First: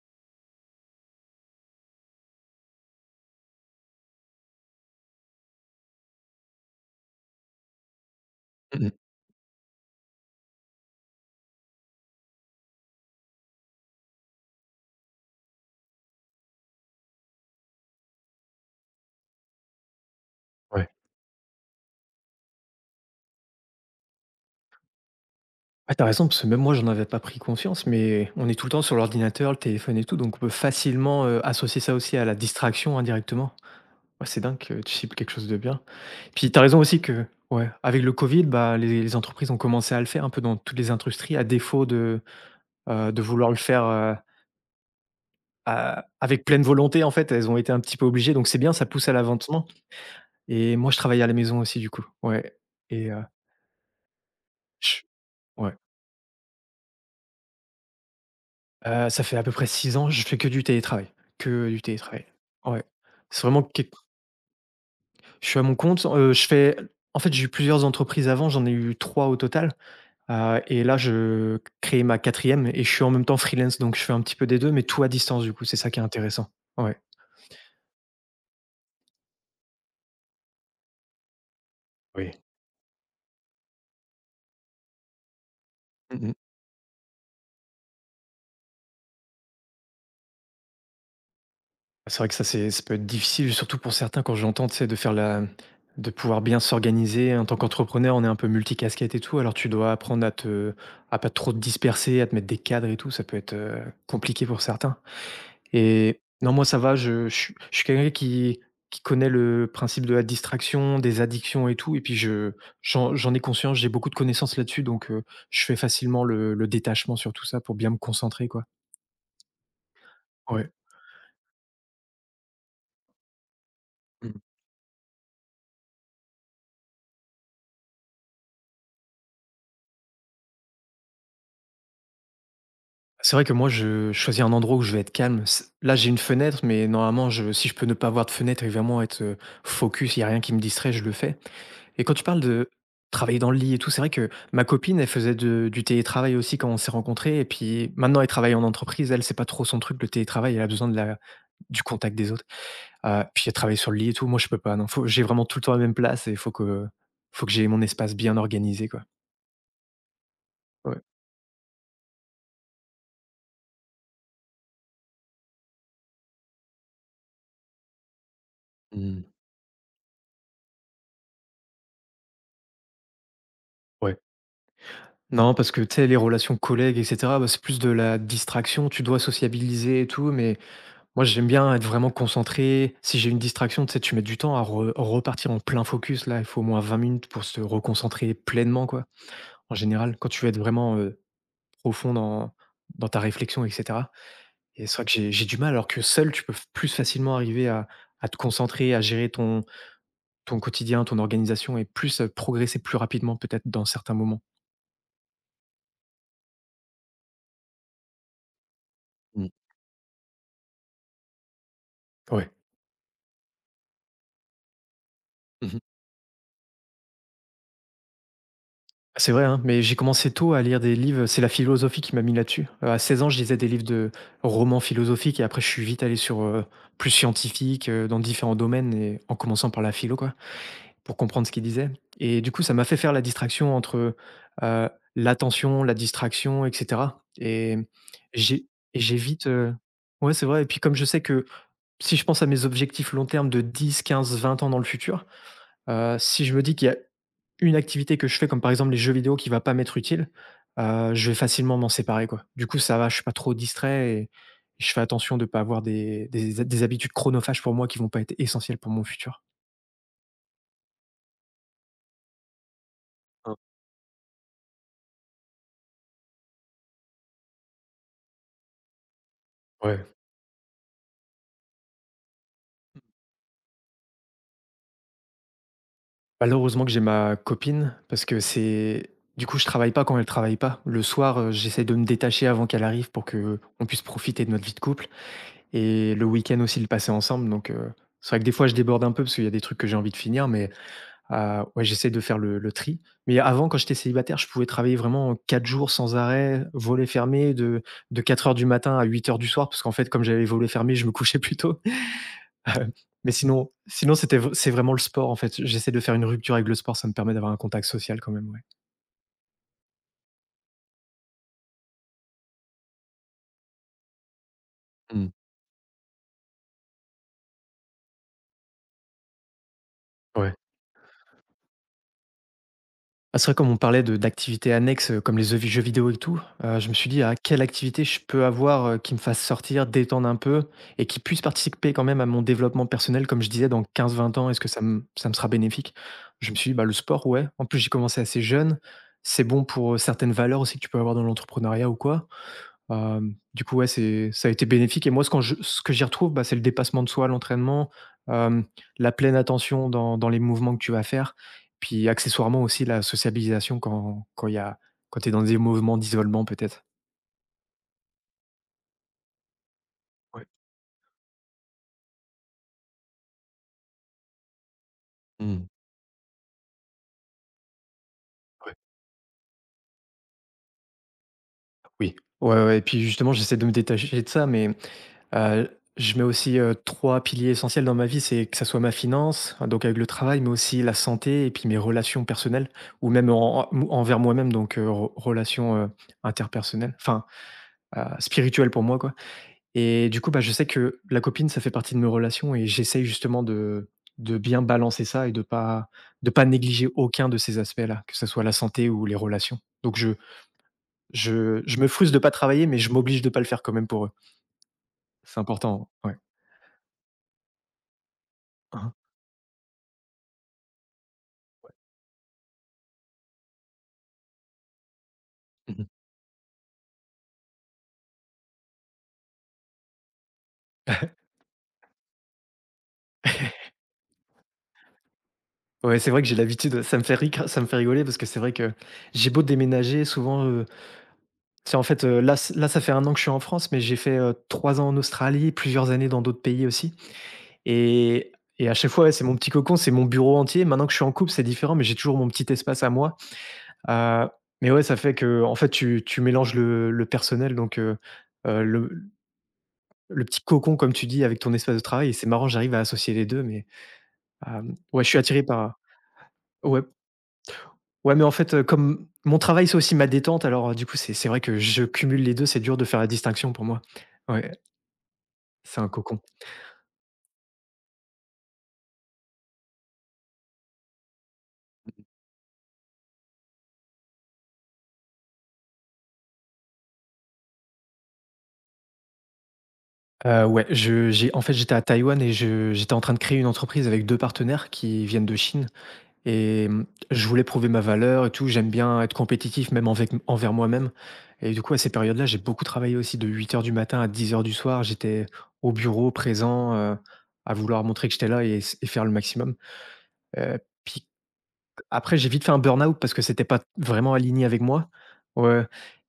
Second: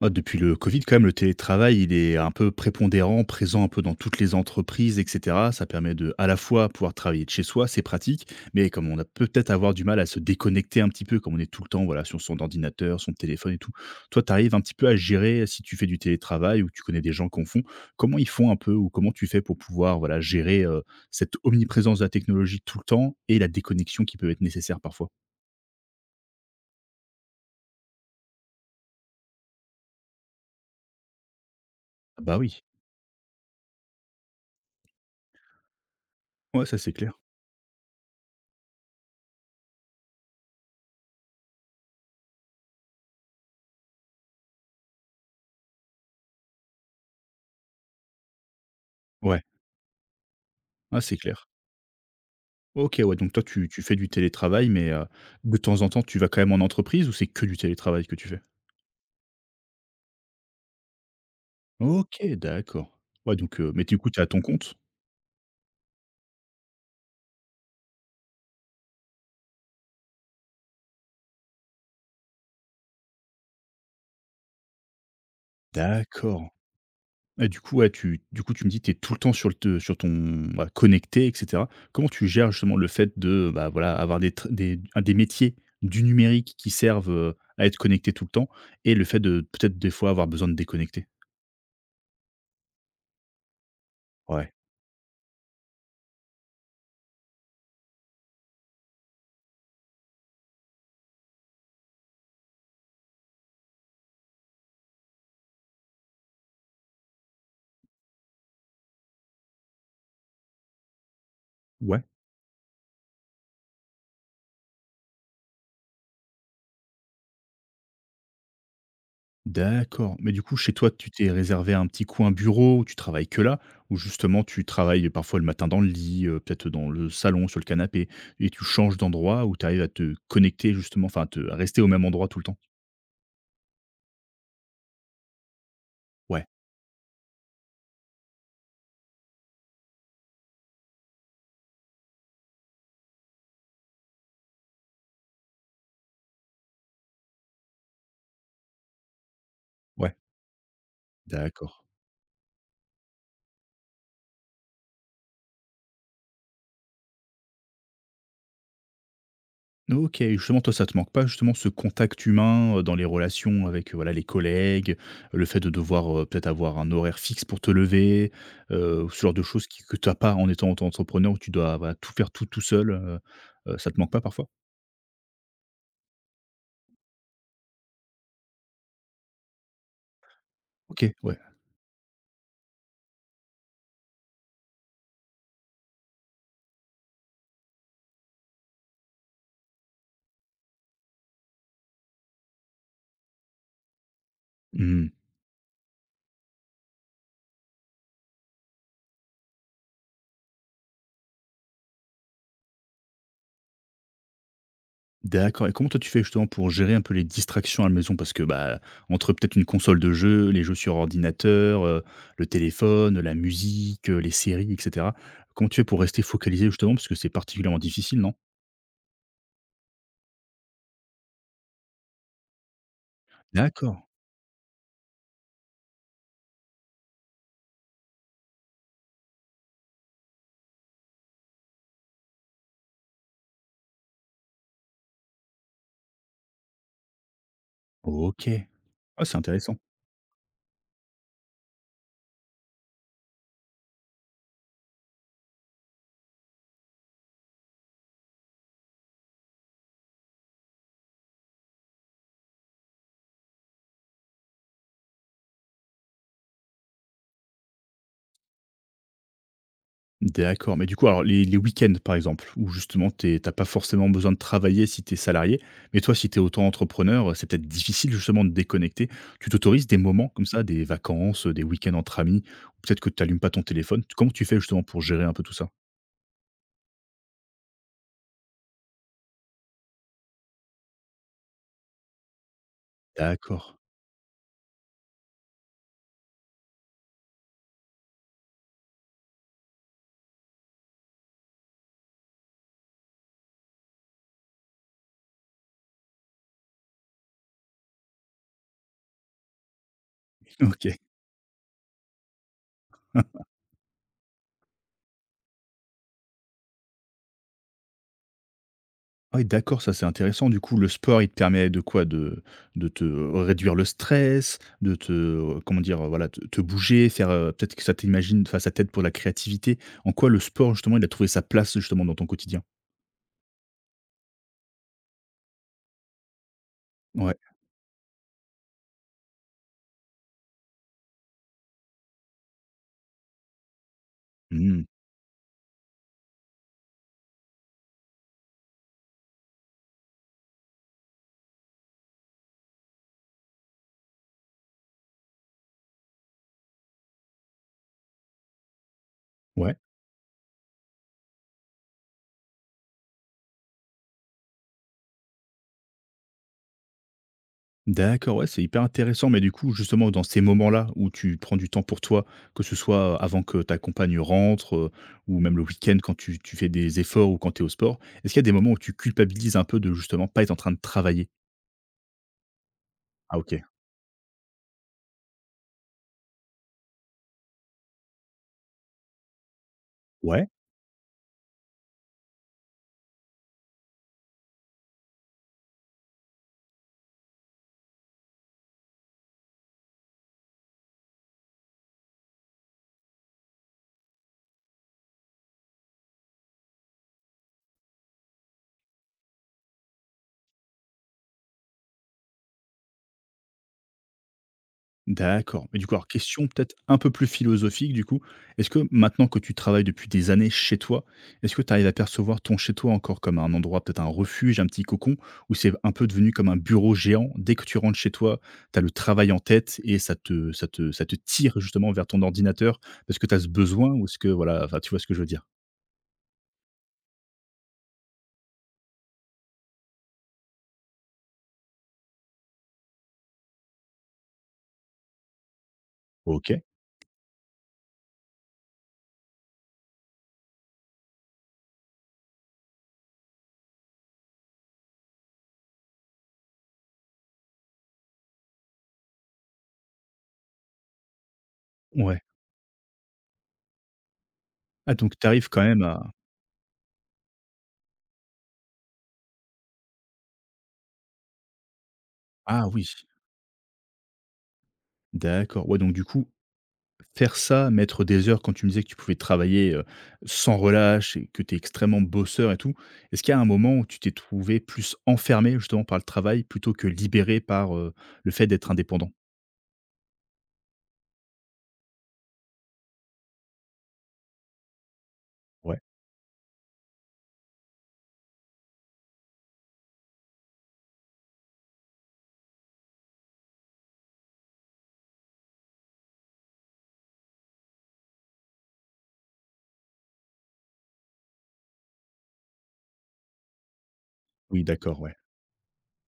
Bah, depuis le Covid, quand même, le télétravail, il est un peu prépondérant, présent un peu dans toutes les entreprises, et cetera. Ça permet de, à la fois, pouvoir travailler de chez soi, c'est pratique, mais Mmh comme on a mh. peut-être avoir du mal à se déconnecter un petit peu, comme on est tout le temps, voilà, sur son ordinateur, son téléphone et tout. Toi, tu arrives un petit peu à gérer si tu fais du télétravail ou que tu connais des gens qui en font, comment ils font un peu ou comment tu fais pour pouvoir, voilà, gérer, Ouais. cette omniprésence de la technologie tout le temps et la déconnexion qui peut être nécessaire parfois? Ouais, tu as raison parce que même moi, j'en avais pas pris conscience, mais on est tout le temps sur l'ordinateur, le téléphone et tout, donc on peut facilement, associer ça aussi Ah à la bah, oui. distraction indirectement. Ouais, c'est dingue que tu cibles quelque chose de bien. Puis tu as Ouais, ça, raison c'est aussi clair. que ouais, avec le Covid, bah, les entreprises ont commencé à le faire un peu dans toutes les industries à défaut de vouloir le faire, à avec pleine volonté en fait, elles ont été un petit peu obligées, donc c'est bien, ça pousse à Ouais. l'avancement et moi, je Ah, c'est travaille à la clair. maison aussi du coup. Ouais OK, et ouais, donc toi, tu fais du télétravail, mais, ch de ouais. temps en temps, tu vas quand même en entreprise ou c'est que du télétravail que tu fais? Ça fait à peu près 6 ans, je fais que du télétravail, que du OK, télétravail. Ouais. d'accord. Ouais, C'est donc, vraiment que mais du coup, tu es à ton compte? je suis à mon compte, je fais en fait, j'ai eu plusieurs entreprises avant, j'en ai eu 3 au total, et là, je crée ma quatrième et je suis en même temps freelance, donc je fais un petit peu des 2, mais tout à distance, du coup, c'est ça qui est D'accord. intéressant. Ouais, Et du coup, ouais, tu du coup, tu me dis, que tu es tout le temps sur le te sur ton bah, connecté et cetera. Comment tu oui. gères justement le fait de, bah, voilà, avoir des tr des un- des métiers du Mmh mh. numérique qui servent, à être connecté tout le temps et le fait de peut-être des fois avoir besoin de déconnecter? C'est vrai que ça, c'est ça peut être difficile, surtout pour certains quand Ouais. j'entends, tu sais, de faire la de pouvoir bien s'organiser. En tant qu'entrepreneur, on est un peu multicasquette et tout, alors tu dois apprendre à te à pas trop te disperser, à te mettre des cadres et tout, ça peut être, compliqué pour certains et non, moi ça va, je suis je suis quelqu'un qui connaît le principe de la distraction, des addictions et tout et Ouais. puis je j'en j'en ai conscience, j'ai beaucoup de connaissances là-dessus donc je fais facilement le détachement sur tout ça pour bien me concentrer, quoi. D'accord. Mais du coup, Ouais. chez toi, tu t'es réservé un petit coin bureau où tu travailles que là? Ou Mmh. justement, tu travailles parfois le matin dans le lit, peut-être dans le salon, sur le canapé et tu changes d'endroit où tu arrives à te connecter justement, enfin, à rester au même endroit tout le temps? C'est vrai que moi, je choisis un endroit où je vais être calme. Là, j'ai une Ouais, fenêtre, mais normalement, je, si je peux ne pas avoir de fenêtre et vraiment être focus, il n'y a rien qui me distrait, je le fais. Et quand tu parles de travailler dans le lit et tout, c'est vrai que ma copine, elle faisait du télétravail aussi quand on s'est rencontrés. Et puis maintenant, elle travaille en entreprise. Elle, c'est pas trop son truc, le ouais, télétravail. Elle a besoin de la, d'accord. du contact des autres. Puis elle travaille sur le lit et tout. Moi, je peux pas. Non, j'ai vraiment tout le temps la même place et faut que j'ai mon espace bien organisé. Quoi. OK, justement, toi, ça te Ouais. manque pas justement ce contact humain, dans les relations avec, voilà, les collègues, le fait de devoir, peut-être avoir un horaire fixe pour te lever, ce Mm. genre de choses qui que tu as pas en étant auto-entrepreneur où tu dois, voilà, tout faire tout, tout seul, ça te manque Ouais. pas parfois? Non, parce que tu sais, les relations collègues, et cetera, bah, c'est plus de la distraction. Tu dois sociabiliser et tout, mais OK, moi, ouais. j'aime bien être vraiment concentré. Si j'ai une distraction, tu sais, tu mets du temps à repartir en plein focus. Là, il faut au moins 20 minutes pour se reconcentrer pleinement, quoi. En général, quand tu veux être vraiment profond dans ta réflexion, et cetera. Et c'est vrai Mmh. que j'ai du mal, alors que seul, tu peux plus facilement arriver à te concentrer, ton quotidien, ton organisation et plus progresser plus rapidement, peut-être, dans certains moments. D'accord. Et comment toi tu fais justement pour gérer un peu les distractions à la maison? Parce que, bah, entre Mm. peut-être une console de jeu, les jeux sur ordinateur, le Ouais. téléphone, la musique, les séries et cetera. Comment tu fais pour rester focalisé justement? Parce que c'est particulièrement difficile, non? C'est vrai, hein, mais j'ai commencé tôt à lire des livres, c'est la philosophie qui m'a mis là-dessus. À 16 ans, je lisais des livres D'accord. de romans philosophiques et après je suis vite allé sur, plus scientifique, dans différents domaines et en commençant par la philo quoi, pour comprendre ce qu'il disait. Et du coup, ça m'a fait faire la distraction entre, heu, l'attention, la distraction et cetera et OK. j'ai j'ai Ah, c'est vite, intéressant. ouais, c'est vrai et puis comme je sais que si je pense à mes objectifs long terme de 10, 15, 20 ans dans le futur, si je me dis qu'il y a une activité que je fais, comme par exemple les jeux vidéo qui va pas m'être utile, je vais facilement m'en séparer, quoi. Du coup, ça va, je suis pas trop distrait et je fais attention de ne pas avoir des habitudes chronophages pour moi qui vont pas être essentielles pour mon futur. D'accord, mais du coup, alors les week-ends, par exemple, où justement t'as Hein, pas forcément besoin de travailler si tu es salarié, mais toi, si tu es auto-entrepreneur, c'est peut-être difficile justement de déconnecter. Tu t'autorises des ouais. moments comme ça, des vacances, des week-ends entre amis, ou peut-être que tu allumes pas ton téléphone? Comment tu fais justement pour gérer un peu tout ça? Malheureusement que j'ai ma copine parce que je travaille pas quand elle travaille pas. Le soir, j'essaie de me détacher avant qu'elle arrive pour que D'accord. on puisse profiter de notre vie de couple et le week-end aussi le passer ensemble donc c'est vrai que des fois je déborde un peu parce qu'il y a des trucs que j'ai envie de finir mais ouais, j'essaie de faire le tri. Mais avant, quand j'étais célibataire, je pouvais travailler vraiment 4 jours sans arrêt, volets fermés, de 4 heures du matin à 20 heures, parce qu'en fait, comme j'avais les volets fermés, OK. je me couchais plus tôt. Heu, mais sinon, c'est vraiment le sport, en fait. J'essaie de faire une rupture avec le sport, ça me permet d'avoir un contact social quand même, ouais. Ouais, d'accord, ça c'est intéressant. Du coup, le sport, il te permet de quoi? De te réduire le stress, de te, Mmh. Comment dire? Voilà, te bouger, faire, peut-être que ça t'imagine enfin, ça t'aide pour la créativité. En quoi le Ouais. sport, justement, il a trouvé sa place, justement, dans ton quotidien? Ah, c'est vrai comme on parlait de d'activités annexes, comme les vi jeux vidéo et tout, je me suis dit: Ouais. à quelle activité je peux avoir, qui me fasse sortir, détendre un peu et qui puisse participer quand même à mon développement personnel?» comme je disais dans 15-20 ans, est-ce que Mmh. Ça me sera bénéfique? Je me suis dit: «Bah, le sport, ouais». En plus j'ai commencé assez jeune, c'est bon pour, certaines valeurs aussi que tu peux avoir dans l'entrepreneuriat ou quoi. Du coup, ouais, c'est ça a été bénéfique et moi, ce quand je ce que j'y retrouve, bah, c'est le dépassement de soi, l'entraînement, hem, la pleine Ouais. attention dans les mouvements que tu vas faire, puis accessoirement aussi la sociabilisation quand quand il y a quand tu es dans des mouvements d'isolement peut-être. D'accord, ouais, c'est hyper intéressant. Mais du coup, justement, dans ces Ouais. moments-là où tu prends du temps pour toi, que ce soit, avant que ta compagne rentre, ou même le Mmh. week-end quand tu tu fais des efforts ou quand tu es au sport, est-ce qu'il y a des moments Ouais. où tu culpabilises un peu de, justement, pas être en train de travailler? Oui. Ouais, ouais et puis justement, Ah j'essaie OK. de me détacher de ça mais Heu, je mets aussi, 3 piliers essentiels dans ma vie, c'est que ça soit ma finance, hein, donc avec le travail, Ouais. mais aussi la santé et puis mes relations personnelles ou même en en envers moi-même, donc re relations, interpersonnelles, enfin, spirituelles pour moi, quoi et du coup, bah, je sais que la copine, ça fait partie de mes relations et j'essaye justement de bien balancer ça et de pas négliger aucun de ces aspects-là, que ça soit la santé ou les relations. Donc je me frustre de pas travailler, mais je m'oblige de pas le faire quand même pour eux. C'est D'accord. Mais du important, coup, alors ouais. question peut-être un peu plus philosophique du coup. Est-ce que Mmh maintenant que tu travailles depuis des années chez toi, est-ce que tu arrives à percevoir ton chez toi encore comme un endroit, peut-être un refuge, un petit cocon? Où c'est mh. un peu devenu comme un bureau géant? Dès que tu rentres chez toi, tu as le travail en tête et ça te tire justement vers ton ordinateur parce que tu as ce besoin? Ou est-ce que voilà, enfin tu vois ce que je veux dire? Ouais, c'est vrai que j'ai l'habitude, ça me fait rigoler parce que c'est vrai que j'ai beau déménager souvent, c'est en fait, là ç là ça fait un an que je suis en France, mais j'ai fait, 3 ans en Australie, plusieurs années dans d'autres OK. pays aussi et et à chaque fois, ouais, c'est mon petit cocon, c'est mon bureau entier. Maintenant que je suis en couple, c'est différent, mais j'ai toujours mon petit espace à moi, heu, mais ouais, ça fait que en fait, tu tu mélanges le personnel donc heu, le le petit cocon comme tu dis avec ton espace de travail et Ouais. c'est marrant, j'arrive à associer les 2. Mais Ah ouais, je suis donc tu attiré arrives quand par même à ouais. Ouais, mais en fait, comme mon travail, c'est aussi ma détente, alors, du coup, c'est vrai que je cumule les 2. C'est ah dur de oui, faire la distinction pour moi. Ouais, d'accord. Ouais c'est un donc du cocon. coup. Faire ça, mettre des heures quand tu me disais que tu pouvais travailler, sans relâche et que tu es extrêmement bosseur et tout. Est-ce qu'il y a un moment où tu t'es trouvé plus enfermé justement par le travail plutôt que libéré par, le fait d'être indépendant? Ouais, je j'ai en fait, j'étais à Taïwan et je j'étais en train de créer une entreprise avec 2 partenaires qui viennent de Chine Ouais, et je voulais prouver ma valeur et tout. J'aime bien être compétitif même envec envers moi-même et du coup, à ces périodes-là, j'ai beaucoup travaillé aussi de 8 heures du matin à 22 heures. J'étais au bureau, présent, à vouloir montrer que j'étais là et faire le maximum, heu, puis Après, j'ai vite fait un burn-out parce que c'était pas vraiment aligné avec oui moi. d'accord, ouais. Ouais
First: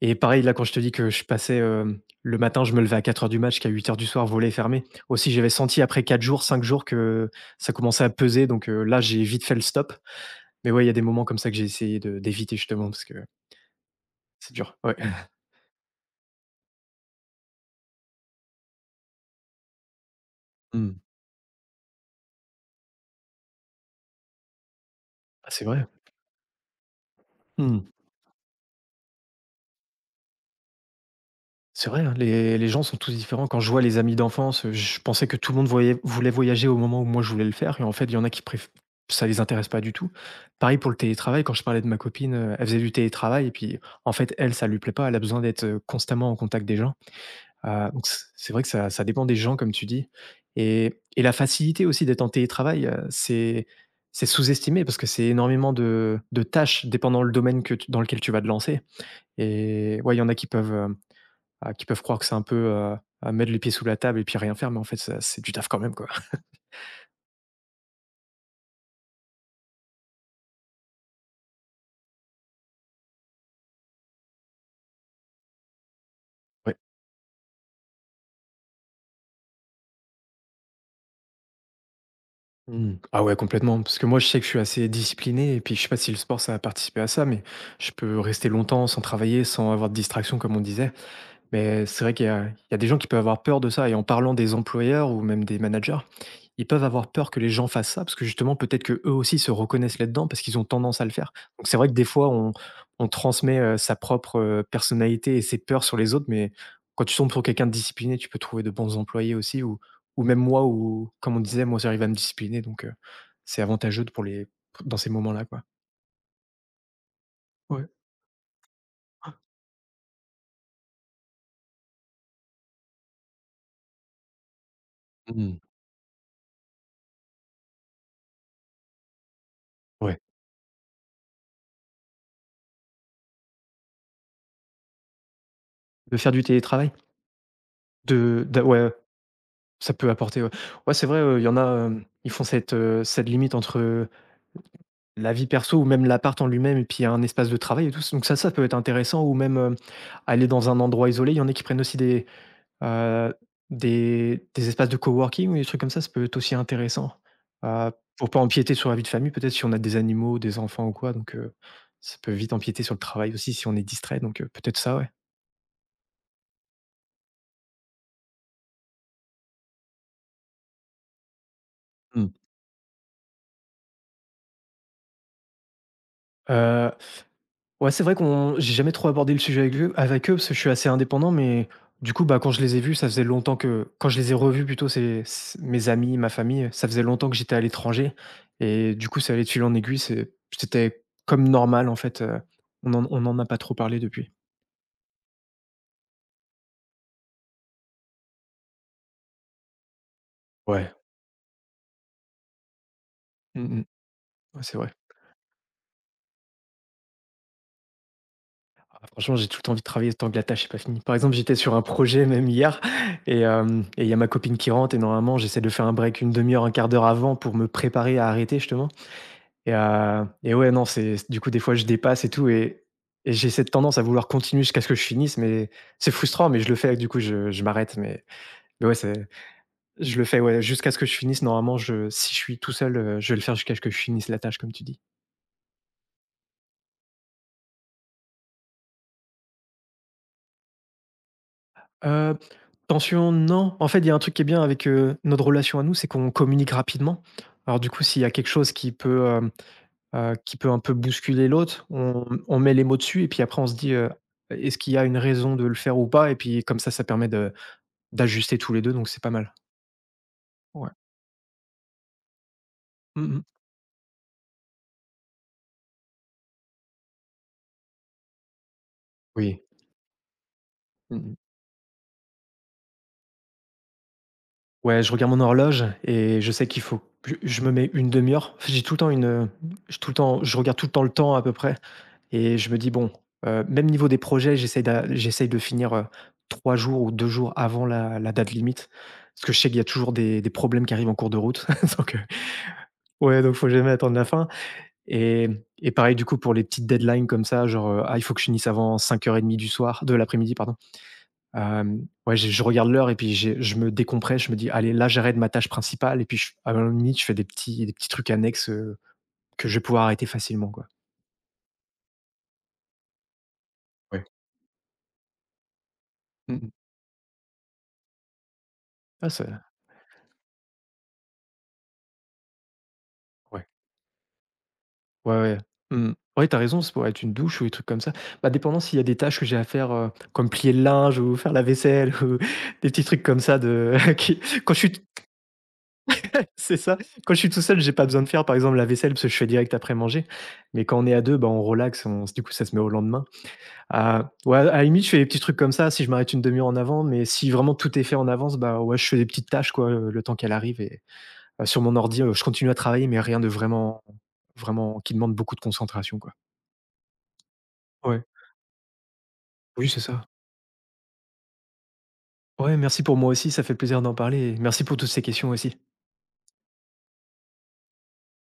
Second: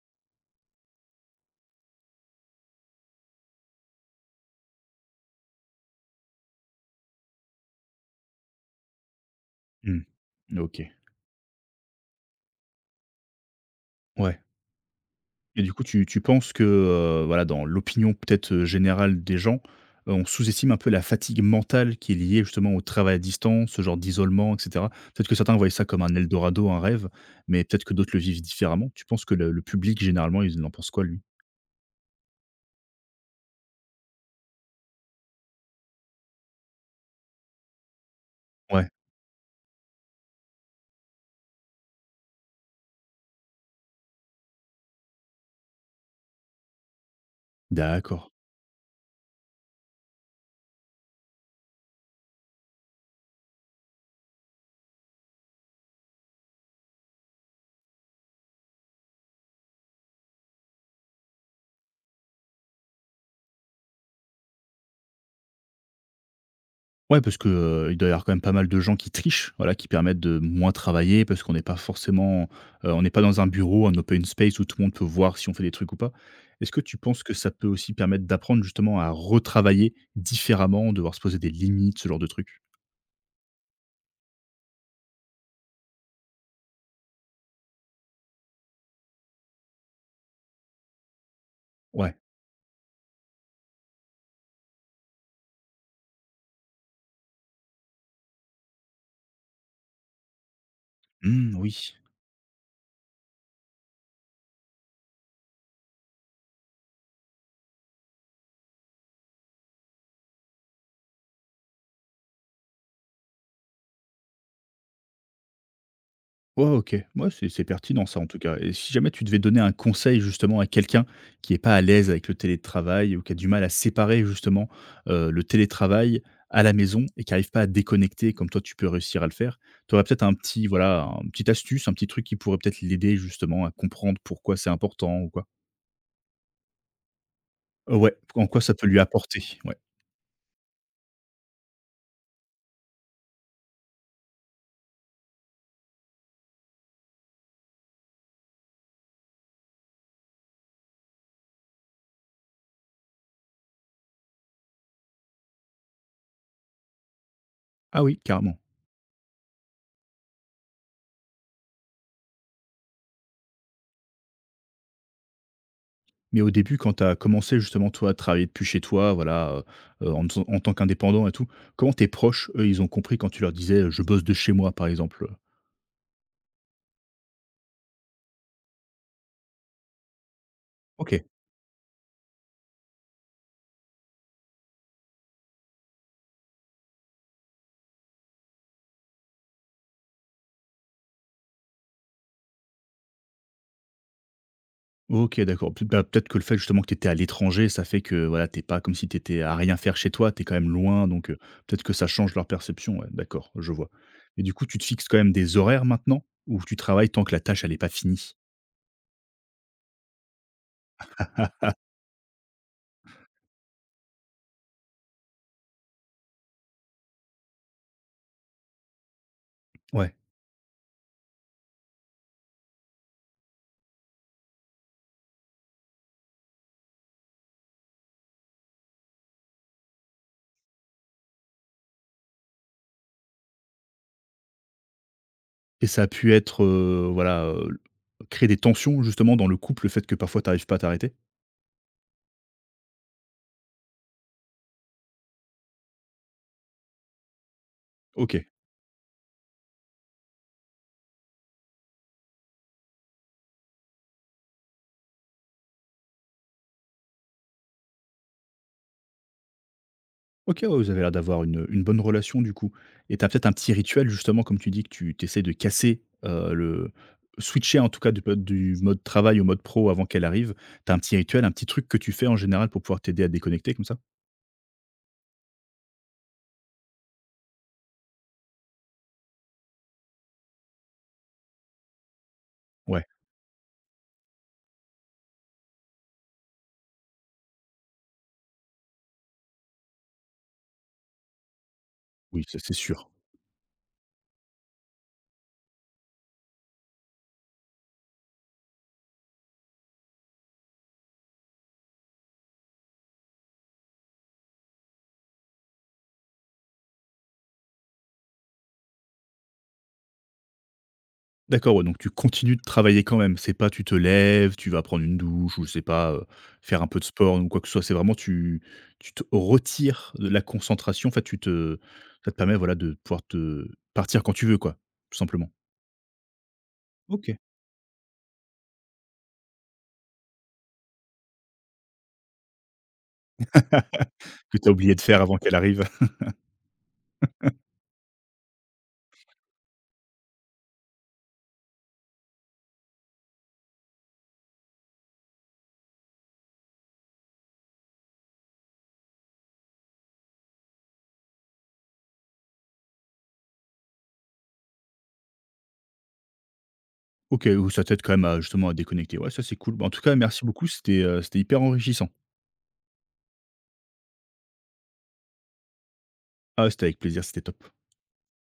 et pareil, là, quand je te dis que je passais, le matin, je me levais à 4 heures du match, qu'à 20 heures, volet fermé. Aussi, j'avais senti après 4 jours, 5 jours que ça commençait à peser donc là, j'ai vite fait le stop. Mmh. Mais ouais, il OK. y a des moments comme ça que j'ai essayé de d'éviter justement parce que Ouais. c'est dur. Ouais. Et du coup, tu penses que, voilà, dans l'opinion peut-être, générale des gens, on sous-estime un peu Mmh. la fatigue mentale qui est liée justement au travail à distance, ce genre d'isolement et cetera? Peut-être que Ah, certains c'est voyaient ça vrai. comme un eldorado, un rêve, mais Mmh. peut-être que d'autres le vivent différemment. Tu penses que le public généralement, il en pense quoi lui? C'est vrai, hein, les gens sont tous différents. Quand je vois les amis d'enfance, je pensais que tout le monde voya voulait voyager au moment où moi je voulais le faire et en fait, il y en a qui préf Ouais, ça les intéresse pas du tout. Pareil pour le télétravail, quand je parlais de ma copine, elle faisait du télétravail et puis, en fait, elle, ça lui plaît pas, elle a besoin d'être, constamment en contact des gens. Donc c d'accord. c'est vrai que ça dépend des gens comme tu dis et la facilité aussi d'être en télétravail, c'est sous-estimé parce que c'est énormément de tâches dépendant le domaine que tu dans lequel tu vas te lancer et ouais, il y en a qui peuvent croire que c'est un peu, à mettre les pieds sous la table et puis rien faire, mais en fait, ça c'est du taf quand même, quoi. Ouais, parce que, il doit y avoir quand même pas mal de gens qui trichent, voilà, qui permettent de moins travailler parce qu'on n'est pas forcément, on n'est pas dans un bureau, un open space où tout le monde peut voir si on fait des trucs ou pas. Est-ce Ouais. que tu penses que ça peut aussi permettre d'apprendre justement à retravailler différemment, devoir se poser des limites, ce genre de truc? Mmh. Ah ouais, complètement, parce que moi, je sais que je suis assez discipliné et puis je sais pas si le sport, ça a participé à ça, mais je peux rester longtemps sans travailler, sans avoir de distraction, comme on disait. Mais c'est vrai Ouais. qu'il y a des gens qui peuvent avoir peur de ça et en parlant des employeurs ou même des managers, ils peuvent avoir peur que les gens fassent ça parce que justement peut-être qu'eux aussi se reconnaissent là-dedans parce qu'ils ont tendance à le faire. Mmh, Donc c'est vrai que oui. des fois on transmet sa propre personnalité et ses peurs sur les autres, mais quand tu tombes sur quelqu'un de discipliné, tu peux trouver de bons employés aussi ou même moi ou comme on disait, moi j'arrive à me discipliner donc c'est avantageux dans ces moments-là quoi. Ouais, OK. Moi, c'est Ouais. pertinent ça en tout cas et si jamais tu devais donner un conseil justement à quelqu'un qui est pas à l'aise avec le télétravail ou qui a du mal à séparer justement, le Hmm. télétravail à la maison et qui arrive pas à déconnecter comme toi tu peux réussir à le faire, tu aurais Ouais. peut-être un petit voilà, un petite astuce, un petit truc qui pourrait peut-être l'aider justement à comprendre pourquoi c'est important ou quoi? De faire du télétravail, Ouais, en quoi ça peut ouais, lui apporter? Ouais. ça peut apporter, ouais. Ouais, c'est vrai, il y en a, ils font cette limite entre, la vie perso ou même l'appart en lui-même et puis un espace de travail et tout donc ça peut être intéressant ou même, aller dans un endroit isolé. Il y en a qui prennent aussi heu, des espaces de coworking ou des trucs comme ça peut être aussi intéressant, heu, Ah oui, pour pas carrément. empiéter sur la vie de famille, peut-être si on a des animaux, des enfants ou quoi donc ça peut vite empiéter sur le travail aussi si on est distrait donc peut-être ça, ouais. Mais au début, quand tu as commencé justement toi à travailler depuis chez toi, voilà, en tant qu'indépendant et tout, comment tes Mmh. proches, eux, ils ont compris quand tu leur disais, «Je bosse de chez moi», par exemple, Heu Ouais, c'est vrai qu'on j'ai jamais trop abordé le sujet avec eux, parce que je suis assez OK. indépendant, mais du coup, bah, quand je les ai vus, ça faisait longtemps que quand je les ai revus plutôt, c'est mes amis, ma famille, ça faisait longtemps que j'étais à l'étranger et du coup, ça allait de fil en aiguille, c'était comme normal en fait, on en a pas trop parlé depuis. OK, d'accord. Peut bah, peut-être que le fait justement que tu étais à l'étranger, ça fait que, voilà, t'es pas comme si tu étais à rien faire chez toi, tu es quand même Ouais. loin, donc, peut-être que ça change leur perception, ouais, d'accord, je Mmh mh. vois. Et du Ouais, coup, tu c'est te vrai. fixes quand même des horaires maintenant? Où tu travailles tant que la tâche elle est pas finie? Ah, franchement, j'ai tout le temps envie de travailler tant que la tâche est pas finie. Par exemple, j'étais sur un projet même hier et il y a ma copine qui rentre et normalement, j'essaie de faire un break une demi heure, un quart d'heure avant pour me préparer à arrêter justement. Et Ouais. Ouais, non, c'est du coup, des fois, je dépasse et tout et j'ai cette tendance à vouloir continuer jusqu'à ce que je finisse, mais c'est frustrant, mais je le fais, du coup, je m'arrête, mais ouais, c'est je le fais, ouais, jusqu'à ce que je finisse. Normalement, je si je suis tout seul, je vais le faire jusqu'à ce que je finisse la tâche, comme tu dis. Et ça a pu être, voilà, créer des tensions justement dans le couple, le fait que parfois tu arrives pas à t'arrêter? Heu, Tension, non. En fait, il y a un truc qui est bien avec, notre relation à nous, c'est qu'on communique rapidement. Alors du coup, s'il y a OK. quelque chose qui peut un peu bousculer l'autre, on met les mots dessus et puis après on se dit: «Est-ce qu'il y a une raison de le faire ou pas?» et puis comme ça permet de d'ajuster tous les 2. Donc c'est pas mal. OK, ouais, vous Ouais. avez l'air d'avoir une bonne relation du coup et tu as Mmh. peut-être un petit rituel justement comme tu dis que tu tu essaies de casser, le switcher en tout cas du mode travail au mode Oui. pro avant qu'elle arrive. Tu as un petit Mmh. rituel, un petit truc que tu fais en général pour pouvoir t'aider à te déconnecter comme ça? Ouais, je regarde mon horloge et je sais qu'il faut je me mets une demi 2 heure. J'ai tout le temps une, je regarde tout le temps à peu près et je me dis: Ouais, «Bon», même niveau des projets, j'essaie de finir, 3 jours ou 2 jours avant la date limite parce que je sais qu'il y a toujours des problèmes qui arrivent en cours de route. Donc. oui, ça c'est sûr. Ouais, donc faut jamais attendre la fin et et pareil, du coup, pour les petites deadlines comme ça, genre: «Ah, il faut que je finisse avant 5:30 du soir de l'après-midi, pardon». Ouais, je regarde l'heure et puis j'ai je me décompresse, je me dis: «Allez, là, j'arrête ma tâche principale» et puis je à la limite, je fais des petits trucs annexes, que je vais pouvoir arrêter facilement, quoi. D'accord, ouais, donc tu continues de travailler quand même, c'est pas tu te Ouais. lèves, tu vas prendre une douche ou je sais pas, Mmh mh. faire un peu de sport ou quoi que ce soit, c'est vraiment tu te Ah ça retires de la concentration, en fait tu te ça te permet voilà de pouvoir te ouais. partir quand tu veux quoi, tout Ouais, simplement. ouais. Mmh mh. Ouais, tu raison, ça pourrait être Ok. une douche ou des trucs comme ça. Bah, dépendant s'il y a des tâches que j'ai à faire, comme plier le linge ou faire la vaisselle ou des petits trucs comme ça de qui Que tu as quand je suis oublié de faire avant qu'elle arrive. C'est ça. Quand je suis tout seul, j'ai pas besoin de faire, par exemple, la vaisselle parce que je fais direct après manger. Mais quand on est à 2, bah, on relaxe, on du coup, ça se met au lendemain. Ah, ouais, à la limite, je fais des petits trucs comme ça, si je m'arrête une demi-heure en avant, mais si vraiment tout est fait en avance, bah, ouais, je fais des petites tâches, quoi, le temps qu'elle arrive et sur mon ordi, je continue à travailler, mais rien de vraiment vraiment qui demande beaucoup de concentration, quoi. OK, ou ça t'aide quand même Ouais. à justement à déconnecter. Ouais, ça c'est cool. Bah, Oui, en tout c'est cas, ça. merci beaucoup, c'était hyper enrichissant. Ouais, merci pour moi aussi, ça fait plaisir d'en parler et merci pour toutes ces questions aussi. Ah, c'était avec plaisir, c'était top.